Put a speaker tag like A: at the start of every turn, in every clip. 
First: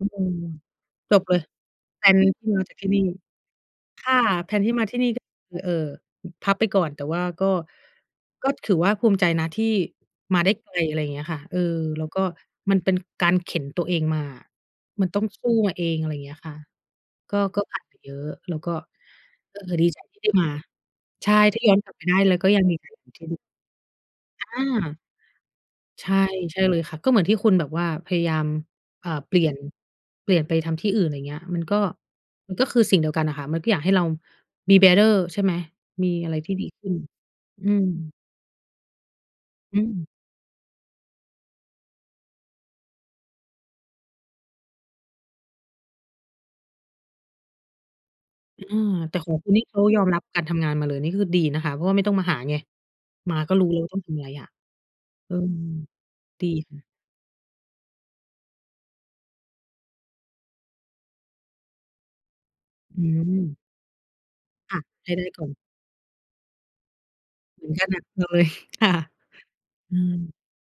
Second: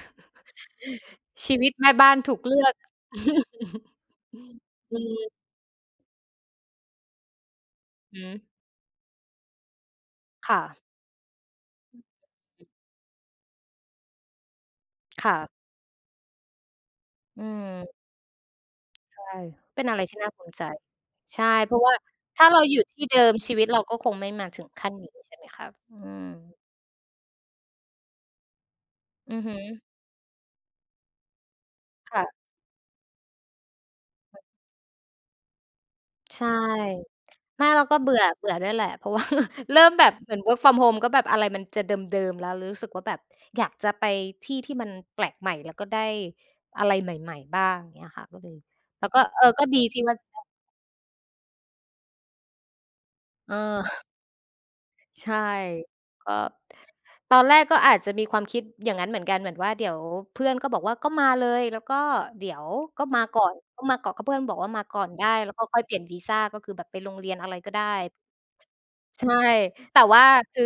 A: อืม จบเลย
B: ชีวิตแม่
A: แ
B: บ
A: พล
B: ้าน
A: น
B: ถู
A: ท
B: ก
A: ี่
B: เล
A: ม
B: ื
A: า
B: อ
A: จา
B: ก
A: กที่นี่ ค่ะ แพลนที่มา
B: อ
A: ท
B: ื
A: ี่นี่
B: ม
A: เอ่อ พับไปก่อน แต่ว่าก็
B: อืม
A: ก็ถือว่าภูมิใจนะ ที่ มาได
B: ค
A: ้
B: ่
A: ไก
B: ะ
A: ล อะไรอย่างเงี้ยค่ะ เอ่อ แล้วก็มันเป็นการเข็นตัวเองมาอะ มันต้อ
B: ค
A: ง
B: ่
A: ส
B: ะ
A: ู้มาเอง อะไรอย่างเงี้ยค่ะ ก็
B: อื
A: ก็ผ่านไ
B: ม
A: ปเยอะ แล้วก็
B: ใช่
A: เอ่อ
B: เป็
A: ด
B: น
A: ี
B: อะ
A: ใ
B: ไ
A: จ
B: รท
A: ท
B: ี่
A: ี่
B: น
A: ไ
B: ่
A: ด
B: า
A: ้
B: ภู
A: มา
B: มิใจ
A: ใช่
B: ใช่
A: ถ้า
B: เ
A: ย
B: พ
A: ้อ
B: รา
A: น
B: ะว
A: กล
B: ่
A: ั
B: า
A: บไปได้ เรา
B: ถ้า
A: ก็
B: เร
A: ยั
B: า
A: ง
B: อ
A: ด
B: ย
A: ี
B: ู่
A: ใจ
B: ที่เดิม ชีวิตเราก็คงไม่
A: อ
B: มาถ
A: า
B: ึงขั้นนี้ ใช่ไหมครับ อื
A: ใช่
B: ม?
A: ใช่เลยค่ะ ก็เหมือนที่คุณแบบว่าพยายาม อ่า เ
B: อ
A: ป
B: ื
A: ลี
B: อ
A: ่
B: ฮ
A: ย
B: ึ
A: น เปลี่ยนไปทำที่อื่น อะไรอย่างเงี้ย มันก็
B: ค่ะ
A: มันก็คือสิ่งเดียวกันอะค่ะ มันก็อยากให้เรา มี bearer ใช่ไหม มีอะไร
B: ใช่
A: ที่ดีขึ้น
B: ไม
A: อ
B: ่
A: ื
B: เร
A: ม
B: าก็เบื่อ เบื่อด้วยแหละ เพราะ ว่า เ
A: อ
B: ริ่มแบ
A: ืม
B: บเหมือน work from home ก็แบบอะไรมันจะเดิม ๆ แล้ว รู้สึกว่าแบบอยากจะไปที่ที่มันแปลกใหม่ แล้วก็ได้อะไรใหม่ ๆ บ้างเงี้ยค่ะ ก็เลย
A: อืม
B: แล้ว
A: แต่
B: ก็
A: ขอ
B: เ
A: ง
B: อ่อ
A: คุณน
B: ก
A: ี่
B: ็
A: เข
B: ดี
A: า
B: ท
A: ย
B: ี่
A: อม
B: ว่า
A: รับ การทำงานมาเลย นี่คือดีนะคะ เพราะว่าไม่ต้องมาหาไง มาก็รู้แล้ว ว่าต้อง
B: เออ
A: ทำอะไรอะ
B: ใช
A: เอ
B: ่
A: อ
B: ก็
A: ดีค่ะ
B: ตอนแรก ก็อาจจะมีความคิด อย่างนั้นเหมือนกัน เหมือนว่า เดี๋ยวเพื่อนก็บอกว่า ก็มาเลย แล้วก็เดี๋ยว ก
A: อื
B: ็มาก่อน
A: ม
B: ก็มาเกาะ ก็เพื่อนบอกว่า
A: ค่ะ
B: มาก่อ
A: ให
B: น
A: ้ไ
B: ไ
A: ด
B: ด
A: ้
B: ้
A: ก่อ
B: แล้
A: น
B: วก็ค่อยเปลี่ยนวีซา ก็คือแบบไปลงเรียนอะไร
A: เหม
B: ก
A: ื
B: ็
A: อน
B: ได
A: กั
B: ้
A: นนะ เอาเลยค่ะ
B: ใช่
A: อื
B: แต่ว่า
A: ม
B: คือ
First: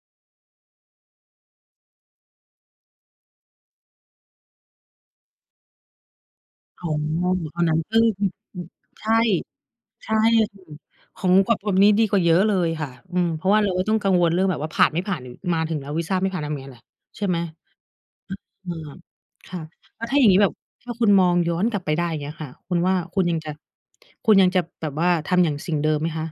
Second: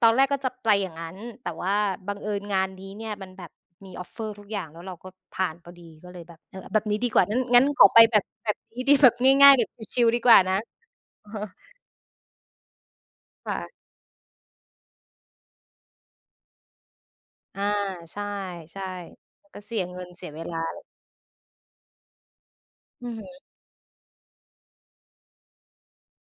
B: ตอนแรก ก็จะไปอย่างนั้น แต่ว่าบังเอิญงานนี้เนี่ย มันแบบมี Offer ทุกอย่าง แล้วเราก็ผ่านพอดี ก็เลยแบบ เอ่อ แบ
A: อ
B: บ
A: ๋อ
B: นี้ดีกว่า งั้น งั้นขอไปแบบ
A: [unintelligible]
B: แบบนี้ ดี
A: ใช
B: แบบ
A: ่
B: ง่าย ๆ แบบชิ
A: ใ
B: ล
A: ช
B: ๆ
A: ่
B: ดีกว่านะ
A: [unintelligible] ข
B: อ
A: อ
B: ะ
A: ง
B: ฮะ
A: [unintelligible] นี้ดีกว่าเยอะเลยค่ะ อืม เพร
B: ค
A: าะ
B: ่
A: ว่าเร
B: ะ
A: าก็ต้องกังวล เรื่องแบบว่าผ่าน ไม่ผ่าน ม มาถึงแล้ววีซาไม่ผ่านทำไงล่ะ? ใช่ไหม
B: อ่า ใช่
A: [unintelligible] อื
B: ใช่
A: ม ค
B: ก็
A: ่ะ
B: เสียเ
A: แ
B: ง
A: ล
B: ิ
A: ้ว
B: น
A: ถ้า
B: เ
A: อ
B: สี
A: ย่า
B: ย
A: งงี
B: เ
A: ้
B: ว
A: แบ
B: ล
A: บ
B: า
A: ถ้าคุณมองย้อนกลับไปได้ อย่างเงี้ยค่ะ คุณว่า
B: อือ
A: คุ
B: ฮ
A: ณยั
B: ึ
A: งจะ คุณยังจะแบบว่าทำอย่าง สิ่งเดิมไหมคะ?